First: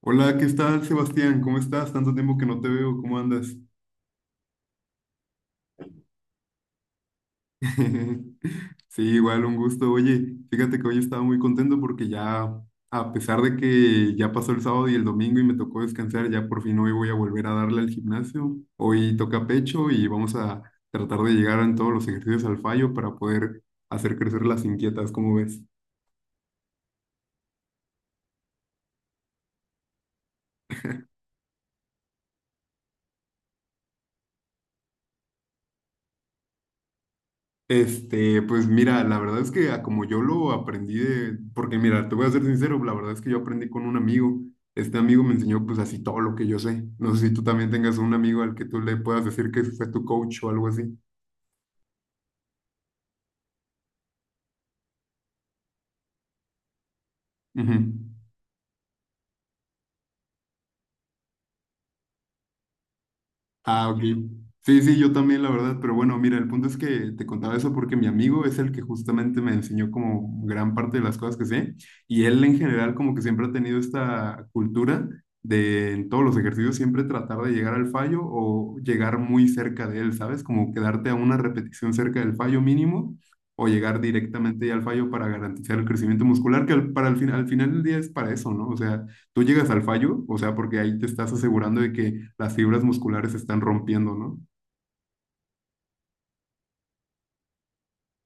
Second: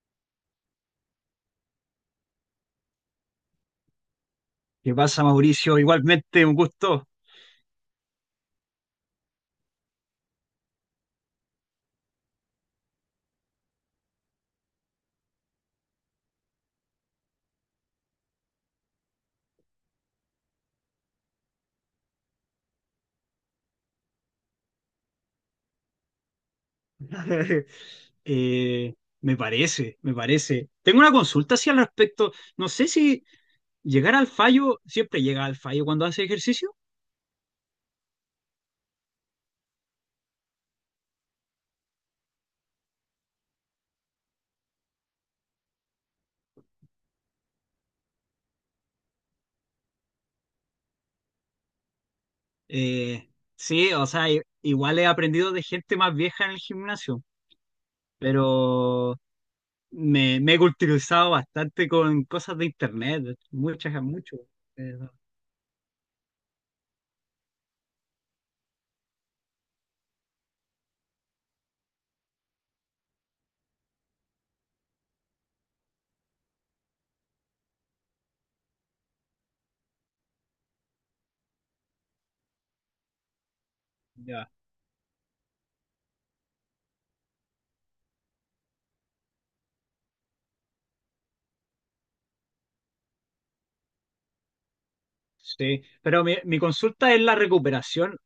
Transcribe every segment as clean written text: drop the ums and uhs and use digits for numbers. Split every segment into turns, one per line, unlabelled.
Hola, ¿qué tal, Sebastián? ¿Cómo estás? Tanto tiempo que no te veo, ¿cómo andas?
¿Qué pasa, Mauricio? Igualmente, un gusto.
Sí, igual un gusto. Oye, fíjate que hoy estaba muy contento porque ya, a pesar de que ya pasó el sábado y el domingo y me tocó descansar, ya por fin hoy voy a volver a darle al gimnasio. Hoy toca pecho y vamos a tratar de llegar en todos los ejercicios al fallo para poder hacer crecer las inquietas, ¿cómo ves?
Eh, Me parece, me parece. Tengo una consulta así al respecto. No sé si llegar al fallo, siempre llega al fallo cuando hace ejercicio.
Pues mira, la verdad es que a como yo lo aprendí de, porque mira, te voy a ser sincero, la verdad es que yo aprendí con un amigo. Este amigo me enseñó pues así todo lo que yo sé. No sé si tú también tengas un amigo al que tú le puedas decir que fue tu coach o algo así.
Eh, sí, o sea, igual he aprendido de gente más vieja en el gimnasio,
Ujú.
pero me he culturizado bastante con cosas de internet,
Ah,
muchas,
ok.
mucho.
Sí, sí,
Eh,
yo también, la verdad. Pero bueno, mira, el punto es que te contaba eso porque mi amigo es el que justamente me enseñó como gran parte de las cosas que sé. Y él en general como que siempre ha tenido esta cultura de en todos los ejercicios siempre tratar de llegar al fallo o llegar muy cerca de él, ¿sabes? Como quedarte a una repetición cerca del fallo mínimo o llegar directamente ya al fallo para garantizar el crecimiento muscular, que al final del día es para eso, ¿no? O sea, ¿tú llegas al fallo? O sea, porque ahí te estás asegurando de que las fibras musculares se están rompiendo, ¿no?
Sí, pero mi consulta es la recuperación,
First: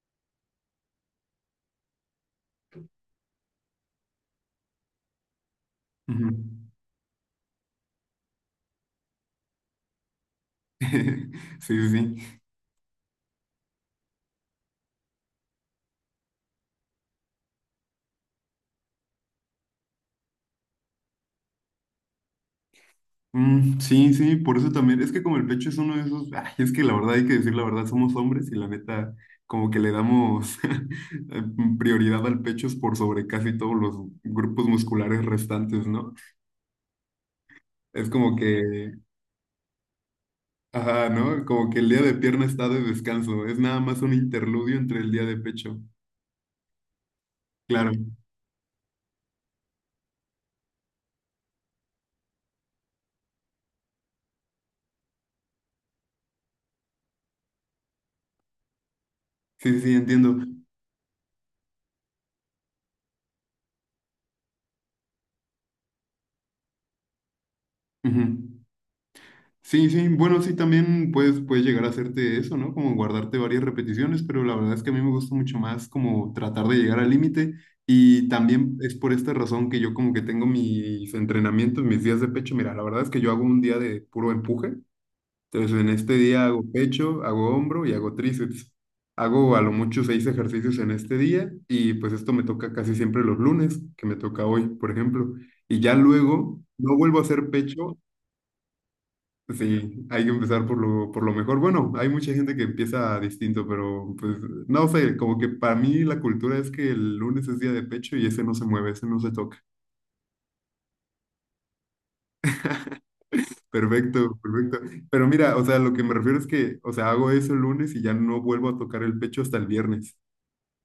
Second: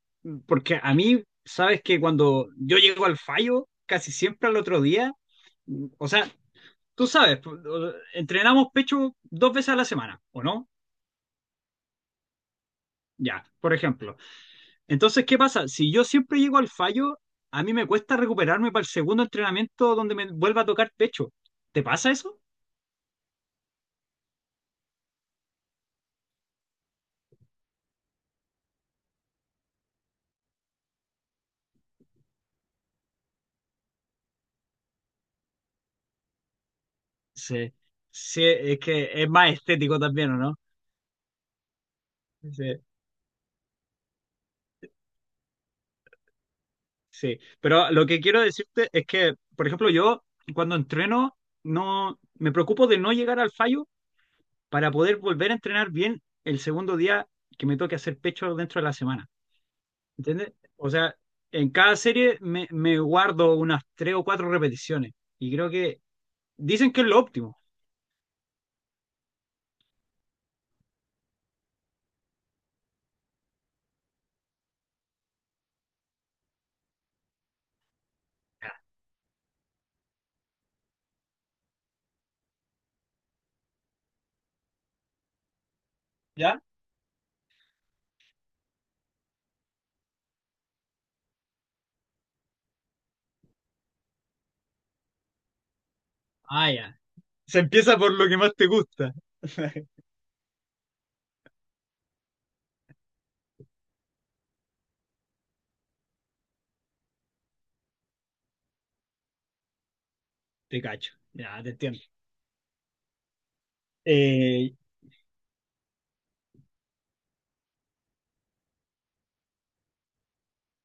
porque a mí, sabes que cuando yo llego al fallo, casi siempre al otro día, o
Ujú.
sea, tú sabes, entrenamos pecho dos veces a la semana, ¿o no?
Sí, sí, sí.
Ya, por ejemplo. Entonces, ¿qué pasa? Si yo siempre llego al fallo, a mí me cuesta recuperarme para el segundo entrenamiento donde me vuelva a tocar pecho. ¿Te pasa eso?
Mm, sí, sí, por eso también. Es que como el pecho es uno de esos, ay, es que la verdad hay que decir la verdad, somos hombres y la neta, como que le damos prioridad al pecho es por sobre casi todos los grupos musculares restantes, ¿no?
Sí,
Es como
sí, es
que,
que es más estético también, ¿o no?
ajá, ¿no? Como que el día de pierna está de descanso, es nada más un interludio entre el día de pecho.
Sí, pero
Claro,
lo que quiero decirte es que, por ejemplo, yo cuando entreno no me preocupo de no llegar al fallo para poder volver a entrenar bien el segundo día que me toque hacer pecho dentro de la semana.
sí, sí, sí, entiendo.
¿Entiendes? O sea, en cada serie me guardo unas tres o cuatro repeticiones y creo que dicen que es lo óptimo.
Ujú. Sí, sí, bueno, sí, también puedes llegar a hacerte eso, ¿no? Como guardarte varias repeticiones, pero la verdad es que a mí me gusta mucho más como tratar de llegar al límite y también es por esta razón que yo como que tengo mis entrenamientos, mis días de pecho. Mira, la verdad es que yo hago un día de puro empuje, entonces en este día
¿Ya?
hago pecho, hago hombro y hago tríceps. Hago a lo mucho seis ejercicios en este día y pues esto me toca casi siempre los lunes, que me toca hoy, por ejemplo. Y ya luego
Ah,
no
ya.
vuelvo a hacer
Se empieza
pecho.
por lo que más te gusta.
Sí, hay que empezar por lo mejor. Bueno, hay mucha gente que empieza distinto, pero pues no sé, como que para mí la cultura es que el lunes es día de pecho y ese no se mueve, ese no se toca.
Te cacho. Ya, te entiendo.
Perfecto,
Eh,
perfecto. Pero mira, o sea, lo que me refiero es que, o sea, hago eso el lunes y ya no vuelvo a tocar el pecho hasta el viernes.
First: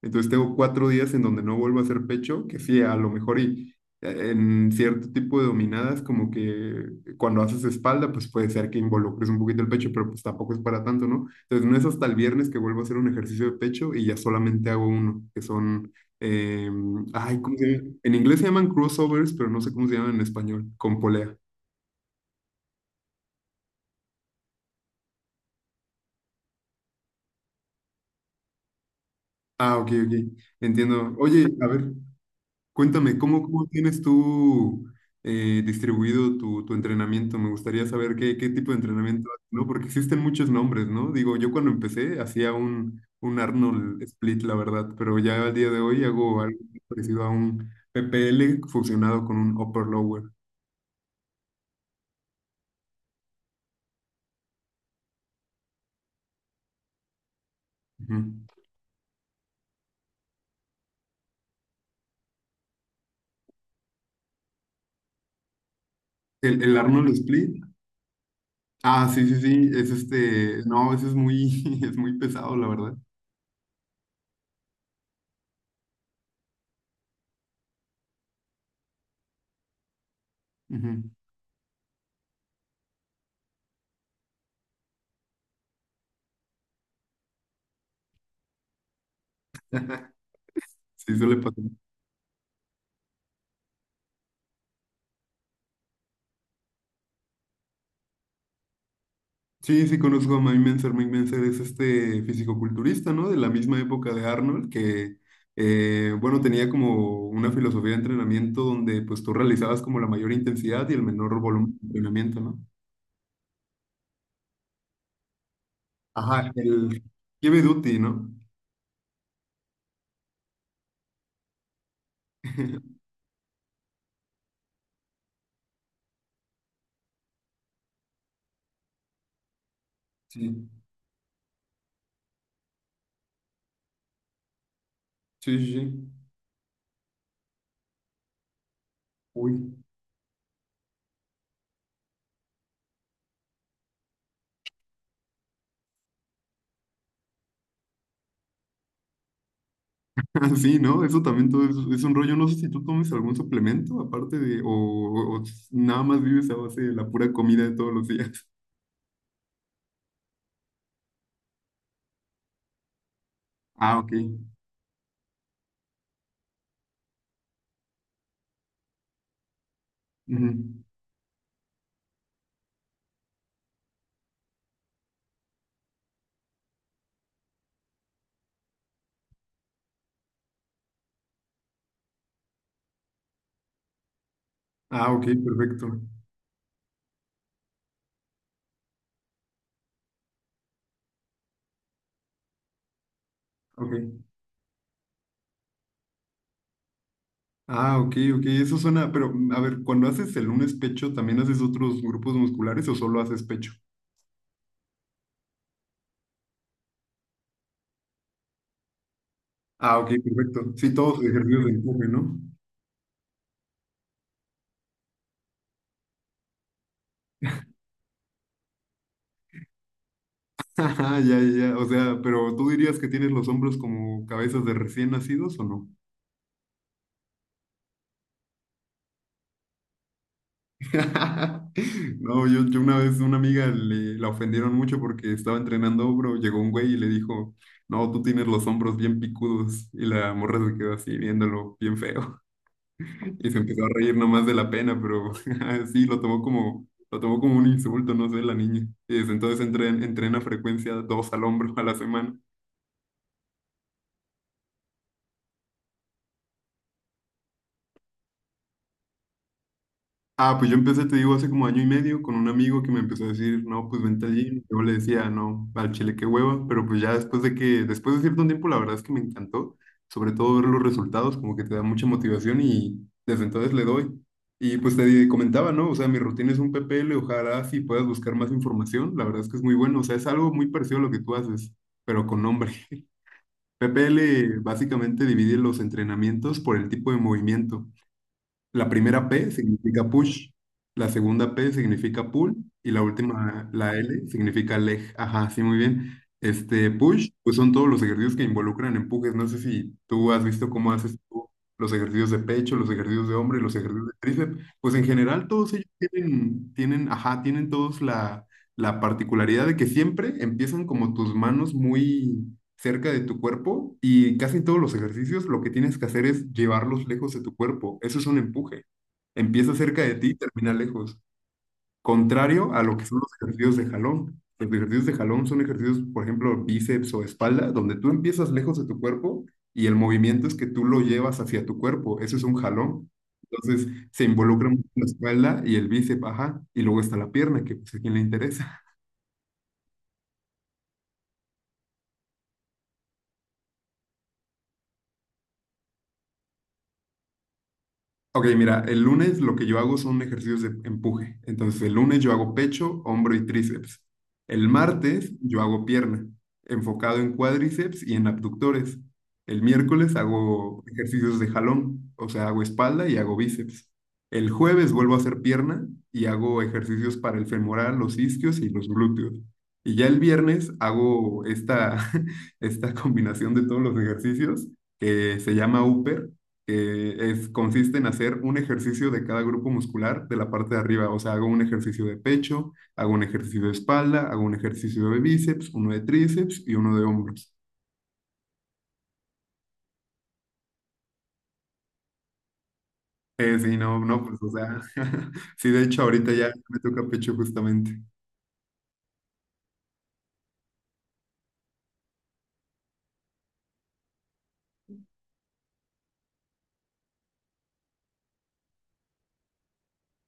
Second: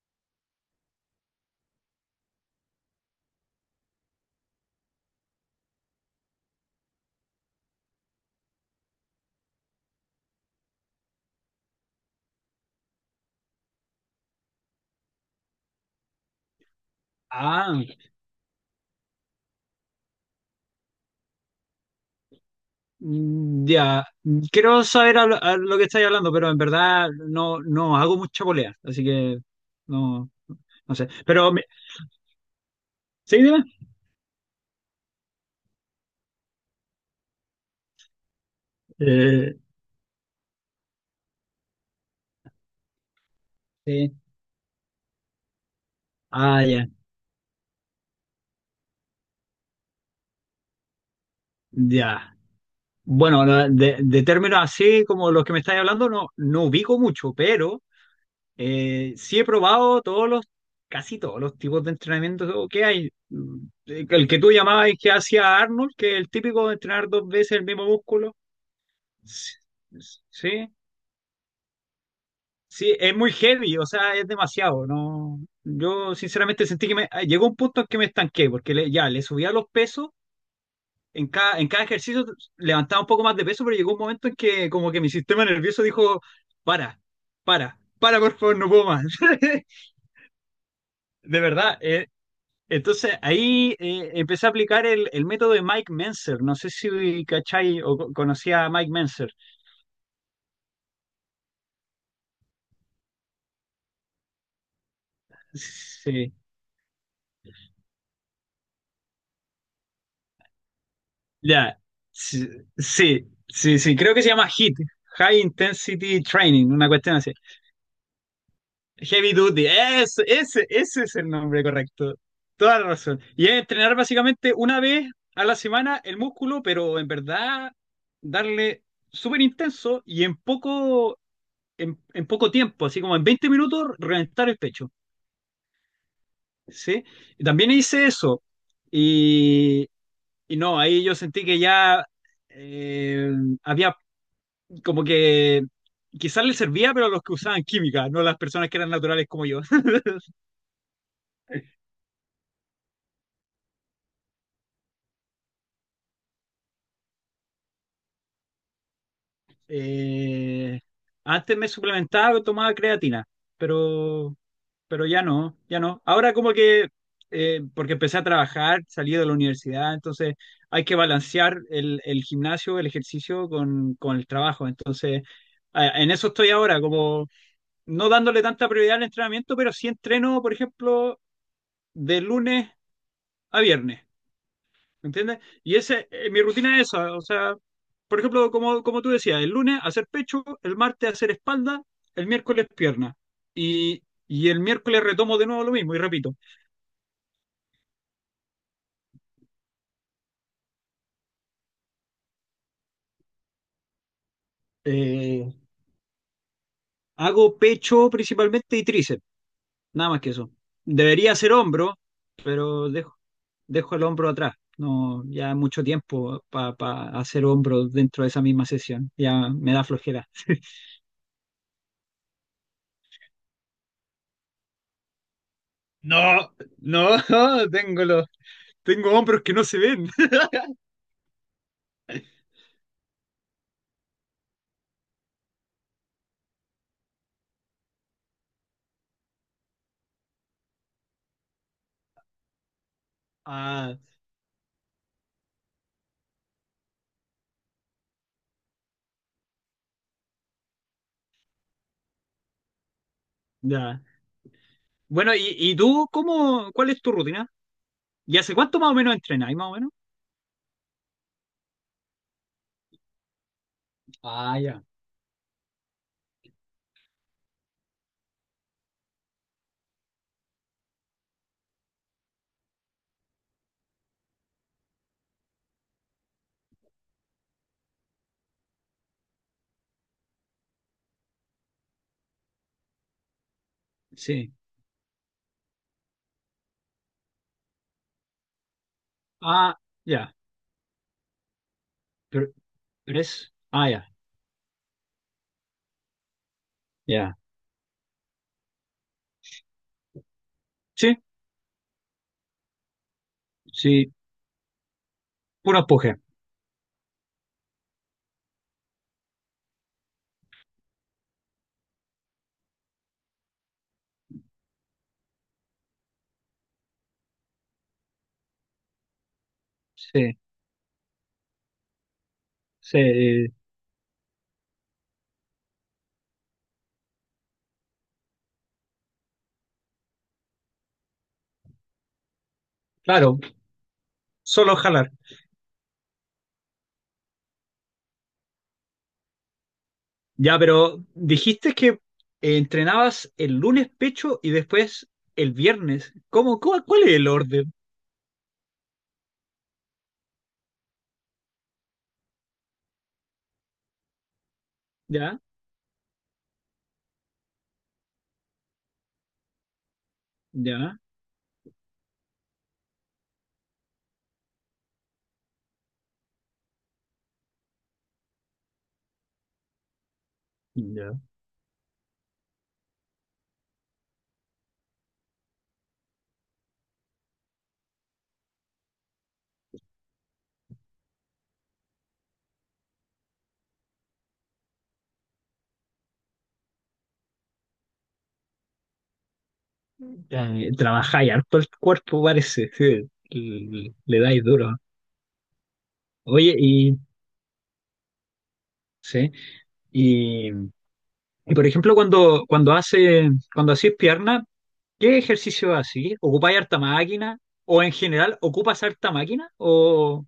Entonces tengo 4 días en donde no vuelvo a hacer pecho, que sí, a lo mejor y en cierto tipo de dominadas, como que cuando haces espalda, pues puede ser que involucres un poquito el pecho, pero pues tampoco es para tanto, ¿no? Entonces no es hasta el viernes que vuelvo a hacer un ejercicio de pecho y ya solamente hago uno, que son, eh, ay, ¿cómo se
ah,
llama? En inglés se llaman crossovers, pero no sé cómo se llaman en español, con polea.
Ya, quiero saber a lo que estáis hablando, pero en verdad no hago mucha polea, así que
Ah, ok, ok,
no, no sé.
entiendo. Oye, a ver. Cuéntame,
¿Sí,
¿cómo,
dime?
cómo tienes tú distribuido tu entrenamiento? Me gustaría saber qué tipo de entrenamiento haces,
Eh,
¿no? Porque existen muchos nombres, ¿no? Digo, yo cuando empecé hacía un Arnold
sí.
Split, la verdad, pero ya al día de hoy hago algo
Ah, ya,
parecido a un PPL fusionado con un Upper Lower.
ya. Bueno, de términos así como los que me estáis hablando, no ubico mucho, pero
Ujú.
sí he probado todos los, casi todos los tipos de entrenamiento que hay. El que tú llamabas y que hacía Arnold, que es el
El,
típico de
el
entrenar
Arnold
dos veces
Split,
el mismo músculo.
ah, sí, sí, sí, es este,
Sí.
no, eso es muy pesado, la verdad.
Sí, es muy heavy, o sea, es demasiado, ¿no? Yo sinceramente sentí que llegó un punto en que me estanqué, porque ya le subía los pesos,
Ujú.
en cada ejercicio levantaba un poco más de peso, pero llegó un momento en que como que mi sistema nervioso dijo, para, para, por favor, no puedo más.
Sí, suele
De
pasar.
verdad, entonces ahí empecé a aplicar el método de Mike Menzer, no sé si cachai o conocía a Mike Menzer.
Sí, sí conozco a Mike Mentzer. Mike Mentzer es este fisicoculturista, ¿no? De la misma época de Arnold, que,
Sí.
bueno, tenía como una filosofía de entrenamiento donde pues tú realizabas como la mayor intensidad y el menor volumen
Ya,
de entrenamiento,
sí,
¿no?
sí, sí, sí, creo que se llama HIIT, High Intensity
Ajá,
Training, una
el
cuestión así.
heavy duty, ¿no?
Heavy Duty, ese es el nombre correcto. Toda la razón. Y es entrenar básicamente una vez a la semana el músculo, pero en verdad darle súper intenso y en
Sí,
poco, en, en poco tiempo, así como en 20 minutos, reventar el pecho.
sí, sí. Sí.
¿Sí? Y también hice eso.
Uy.
Y, y no, ahí yo sentí que ya eh, había como que quizás les servía, pero a los que usaban química, no a las personas que eran naturales como yo.
Ah, sí, ¿no? Eso también todo es un rollo. No sé si tú tomes algún suplemento aparte de, o nada más vives a base de la pura comida de todos los días.
Eh, Antes me suplementaba, tomaba creatina,
Ah, ok.
pero, pero ya no, ya no. Ahora como que, porque empecé a trabajar, salí de la universidad, entonces
Ujú.
hay que balancear el gimnasio, el ejercicio con el trabajo. Entonces, en eso estoy ahora, como no dándole tanta prioridad al entrenamiento, pero sí entreno, por ejemplo, de lunes a viernes. ¿Me
Ah, ok,
entiendes? Y
perfecto.
mi rutina es esa, o sea, por ejemplo, como tú decías, el lunes hacer pecho, el martes hacer espalda, el miércoles pierna. Y,
Ok.
y el miércoles retomo de nuevo lo mismo y repito.
Ah, ok, ok, eso suena, pero a ver, cuando haces el lunes pecho, ¿también haces otros grupos musculares o solo haces pecho?
Eh, Hago pecho principalmente y tríceps,
Ah, ok,
nada más que eso.
perfecto. Sí, todos
Debería hacer
ejercicios de
hombro,
empuje, ¿no?
pero dejo el hombro atrás. No, ya es mucho tiempo para hacer hombro dentro de esa misma sesión. Ya me da flojera.
Ajá, ya, ya, ya. O sea, pero ¿tú dirías que tienes los hombros como cabezas de recién nacidos o no?
No, no, tengo los, tengo hombros que no se ven.
No, yo una vez una amiga la ofendieron mucho porque estaba entrenando hombro, llegó un güey y le dijo, no, tú tienes los hombros bien picudos y la morra se quedó así viéndolo bien feo. Y se empezó a
Ah,
reír nomás de la pena, pero sí, lo tomó como un insulto, no sé, la niña. Y desde entonces entrena frecuencia dos al hombro a la semana.
ya. Bueno, ¿Y tú cuál es tu rutina? ¿Y hace cuánto más o menos entrenáis, más o menos?
Ah, pues yo empecé, te digo, hace como año y medio con un amigo que me empezó a decir, no, pues vente al
Ah,
gym. Yo
ya.
le decía, no, al chile qué hueva, pero pues ya después de cierto tiempo, la verdad es que me encantó, sobre todo ver los resultados, como que te da mucha motivación y desde entonces le doy. Y pues te comentaba, ¿no? O sea, mi rutina es un PPL, ojalá si puedas buscar más información, la verdad es que es muy bueno, o sea, es algo muy parecido a lo que tú haces, pero con nombre.
Sí.
PPL básicamente divide los entrenamientos por el tipo de movimiento. La primera P
Ah,
significa
ya.
push, la segunda P significa
Pero,
pull y la
pero es.
última,
Ah,
la
ya,
L, significa leg. Ajá, sí, muy bien. Este push,
ya.
pues son todos los ejercicios que involucran empujes. No sé si tú has visto cómo haces
Sí,
tú los ejercicios de pecho, los ejercicios de hombro y los ejercicios
sí.
de tríceps. Pues en general todos
Puro
ellos
empuje.
tienen, ajá, tienen todos la particularidad de que siempre empiezan como tus manos muy cerca de tu cuerpo y casi en todos los ejercicios lo que tienes que hacer es llevarlos lejos de tu cuerpo. Eso es un empuje. Empieza cerca de ti y
Sí,
termina lejos. Contrario a lo
sí.
que son los ejercicios de jalón. Los ejercicios de jalón son ejercicios, por ejemplo, bíceps o espalda, donde tú empiezas lejos de tu cuerpo y el movimiento es que tú lo llevas hacia tu cuerpo. Eso es un jalón.
Claro,
Entonces se involucra
solo
mucho la
jalar.
espalda y el bíceps, ajá, y luego está la pierna, que pues a quien le interesa.
Ya, pero dijiste que entrenabas el lunes pecho y después el viernes. ¿Cuál es el orden?
Ok, mira, el lunes lo que yo hago son ejercicios de empuje. Entonces, el lunes yo hago pecho, hombro y tríceps. El martes
Ya,
yo hago pierna, enfocado en cuádriceps y en abductores. El miércoles hago
ya,
ejercicios de jalón, o sea, hago espalda y hago bíceps. El jueves vuelvo a hacer pierna y hago ejercicios para el femoral, los isquios y los glúteos. Y ya el viernes
ya.
hago esta, esta combinación de todos los ejercicios que se llama upper. Consiste en hacer un ejercicio de cada grupo muscular de la parte de arriba. O sea, hago un ejercicio de pecho, hago un ejercicio de espalda, hago un ejercicio de bíceps, uno de tríceps y uno de hombros.
Trabajáis harto el cuerpo, parece.
Sí,
Sí,
no,
le
no, pues,
dais
o
duro.
sea, sí, de hecho, ahorita ya
Oye,
me
y
toca pecho justamente.
sí, y, y por ejemplo, cuando hacís pierna, ¿qué ejercicio haces? ¿Ocupáis harta máquina? ¿O en general ocupas harta máquina? ¿O,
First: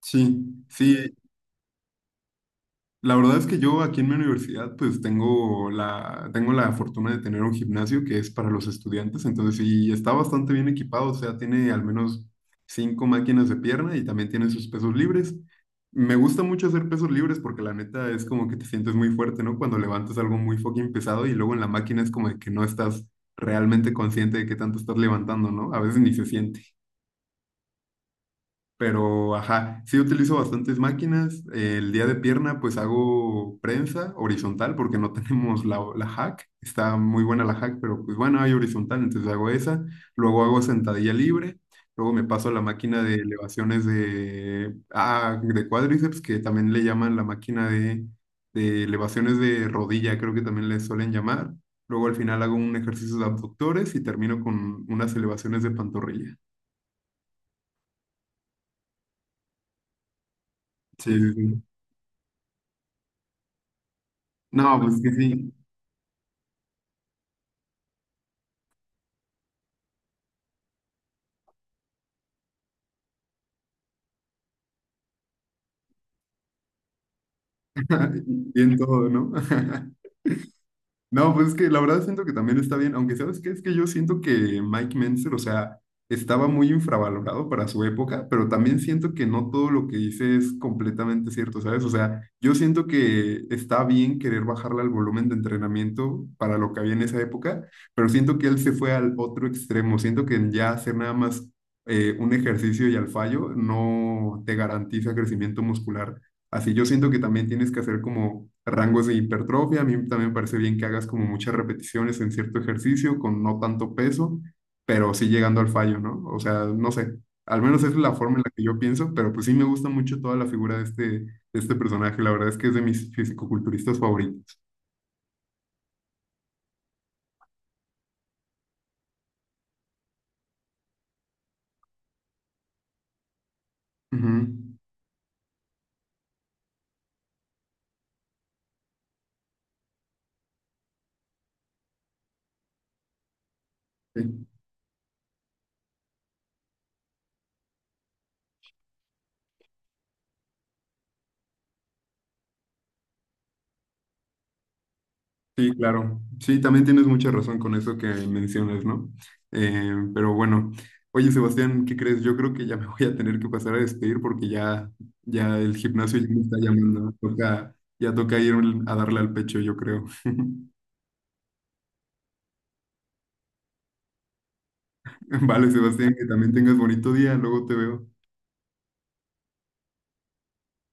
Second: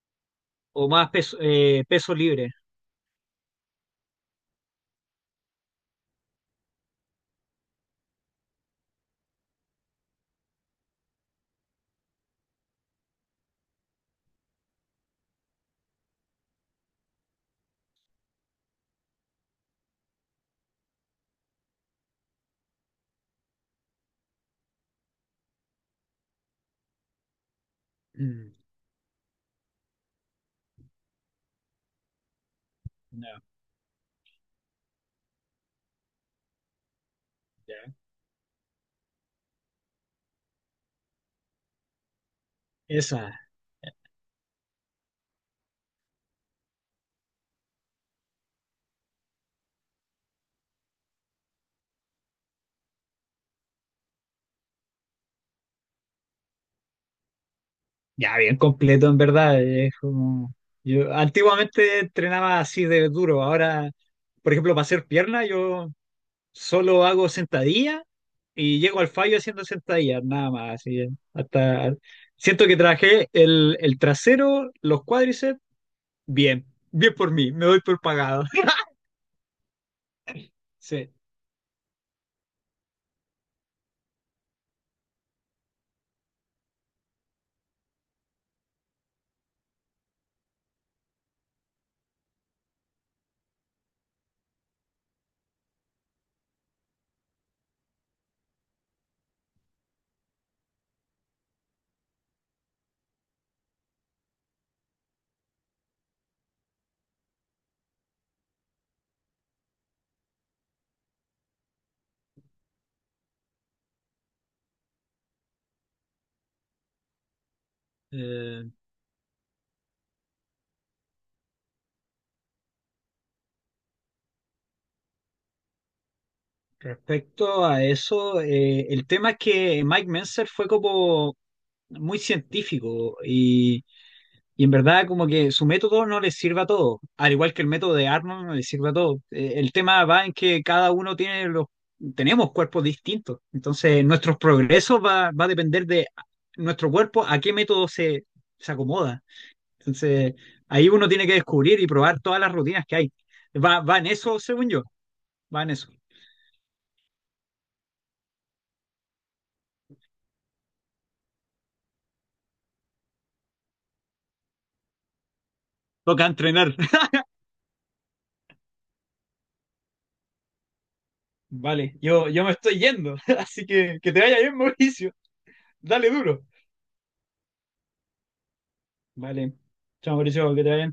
Sí,
o más
sí.
peso, peso libre?
La verdad es que yo aquí en mi universidad pues tengo la fortuna de tener un gimnasio que es para los estudiantes, entonces sí está bastante bien equipado, o sea, tiene al menos cinco máquinas de pierna y también tiene sus pesos libres. Me gusta mucho hacer pesos libres porque la neta es como que te sientes muy fuerte, ¿no? Cuando levantas algo muy fucking pesado y luego en la máquina es como de que no estás realmente consciente de qué tanto estás levantando, ¿no? A veces ni se siente.
Mm,
Pero, ajá, sí utilizo bastantes máquinas. El día de pierna, pues
no,
hago prensa horizontal porque no tenemos la hack. Está muy buena la hack,
ya.
pero pues bueno, hay horizontal, entonces hago esa. Luego hago sentadilla libre. Luego me paso a la máquina de
Esa,
elevaciones de cuádriceps, que también le llaman la máquina de elevaciones de rodilla, creo que también le suelen llamar. Luego al final hago un ejercicio de abductores y termino con unas elevaciones de pantorrilla.
ya bien completo en verdad. Es como.
Sí,
Yo
sí, sí.
antiguamente entrenaba así de duro. Ahora, por ejemplo,
No,
para
pues
hacer
que
pierna,
sí.
yo solo hago sentadilla y llego al fallo haciendo sentadillas, nada más. Así, hasta siento que trabajé el trasero, los cuádriceps, bien, bien por mí, me doy por pagado.
Y en todo, ¿no?
Sí.
No, pues es que la verdad siento que también está bien, aunque ¿sabes qué? Es que yo siento que Mike Mentzer, o sea, estaba muy infravalorado para su época, pero también siento que no todo lo que dice es completamente cierto, ¿sabes? O sea, yo siento que está bien querer bajarle al volumen de entrenamiento para lo que había en esa época, pero siento que él se fue al otro extremo, siento que ya hacer nada más un ejercicio y al fallo no te garantiza crecimiento muscular. Así yo siento que también tienes que hacer como rangos de hipertrofia. A mí también me parece bien que hagas como muchas repeticiones en cierto ejercicio con no tanto peso, pero sí llegando al fallo, ¿no? O sea, no sé, al menos esa es la forma en la que
eh,
yo pienso, pero pues sí me gusta mucho toda la figura de este personaje. La verdad es que es de mis fisicoculturistas favoritos.
Respecto a eso, el tema es que Mike Menzer fue como muy científico.
Ujú.
Y en verdad como que su método no les sirve a todos, al igual que el método de Arnold no les sirve a todos. El tema va en que cada uno tenemos cuerpos distintos, entonces nuestros
Sí.
progresos va a depender de nuestro cuerpo a qué método se acomoda. Entonces ahí uno tiene que descubrir y probar todas las rutinas que hay. Va en eso, según yo, va
Sí,
en eso.
claro. Sí, también tienes mucha razón con eso que mencionas, ¿no? Pero bueno, oye Sebastián, ¿qué crees? Yo creo que ya me voy a tener que pasar a despedir porque ya el gimnasio
Toca
ya me está
entrenar.
llamando. Ya toca ir a darle al pecho, yo creo.
Vale, yo me estoy yendo, así que te vaya bien, Mauricio.
Vale,
Dale
Sebastián, que
duro.
también tengas bonito día. Luego te veo.
Vale, chao, Mauricio, que te vaya bien.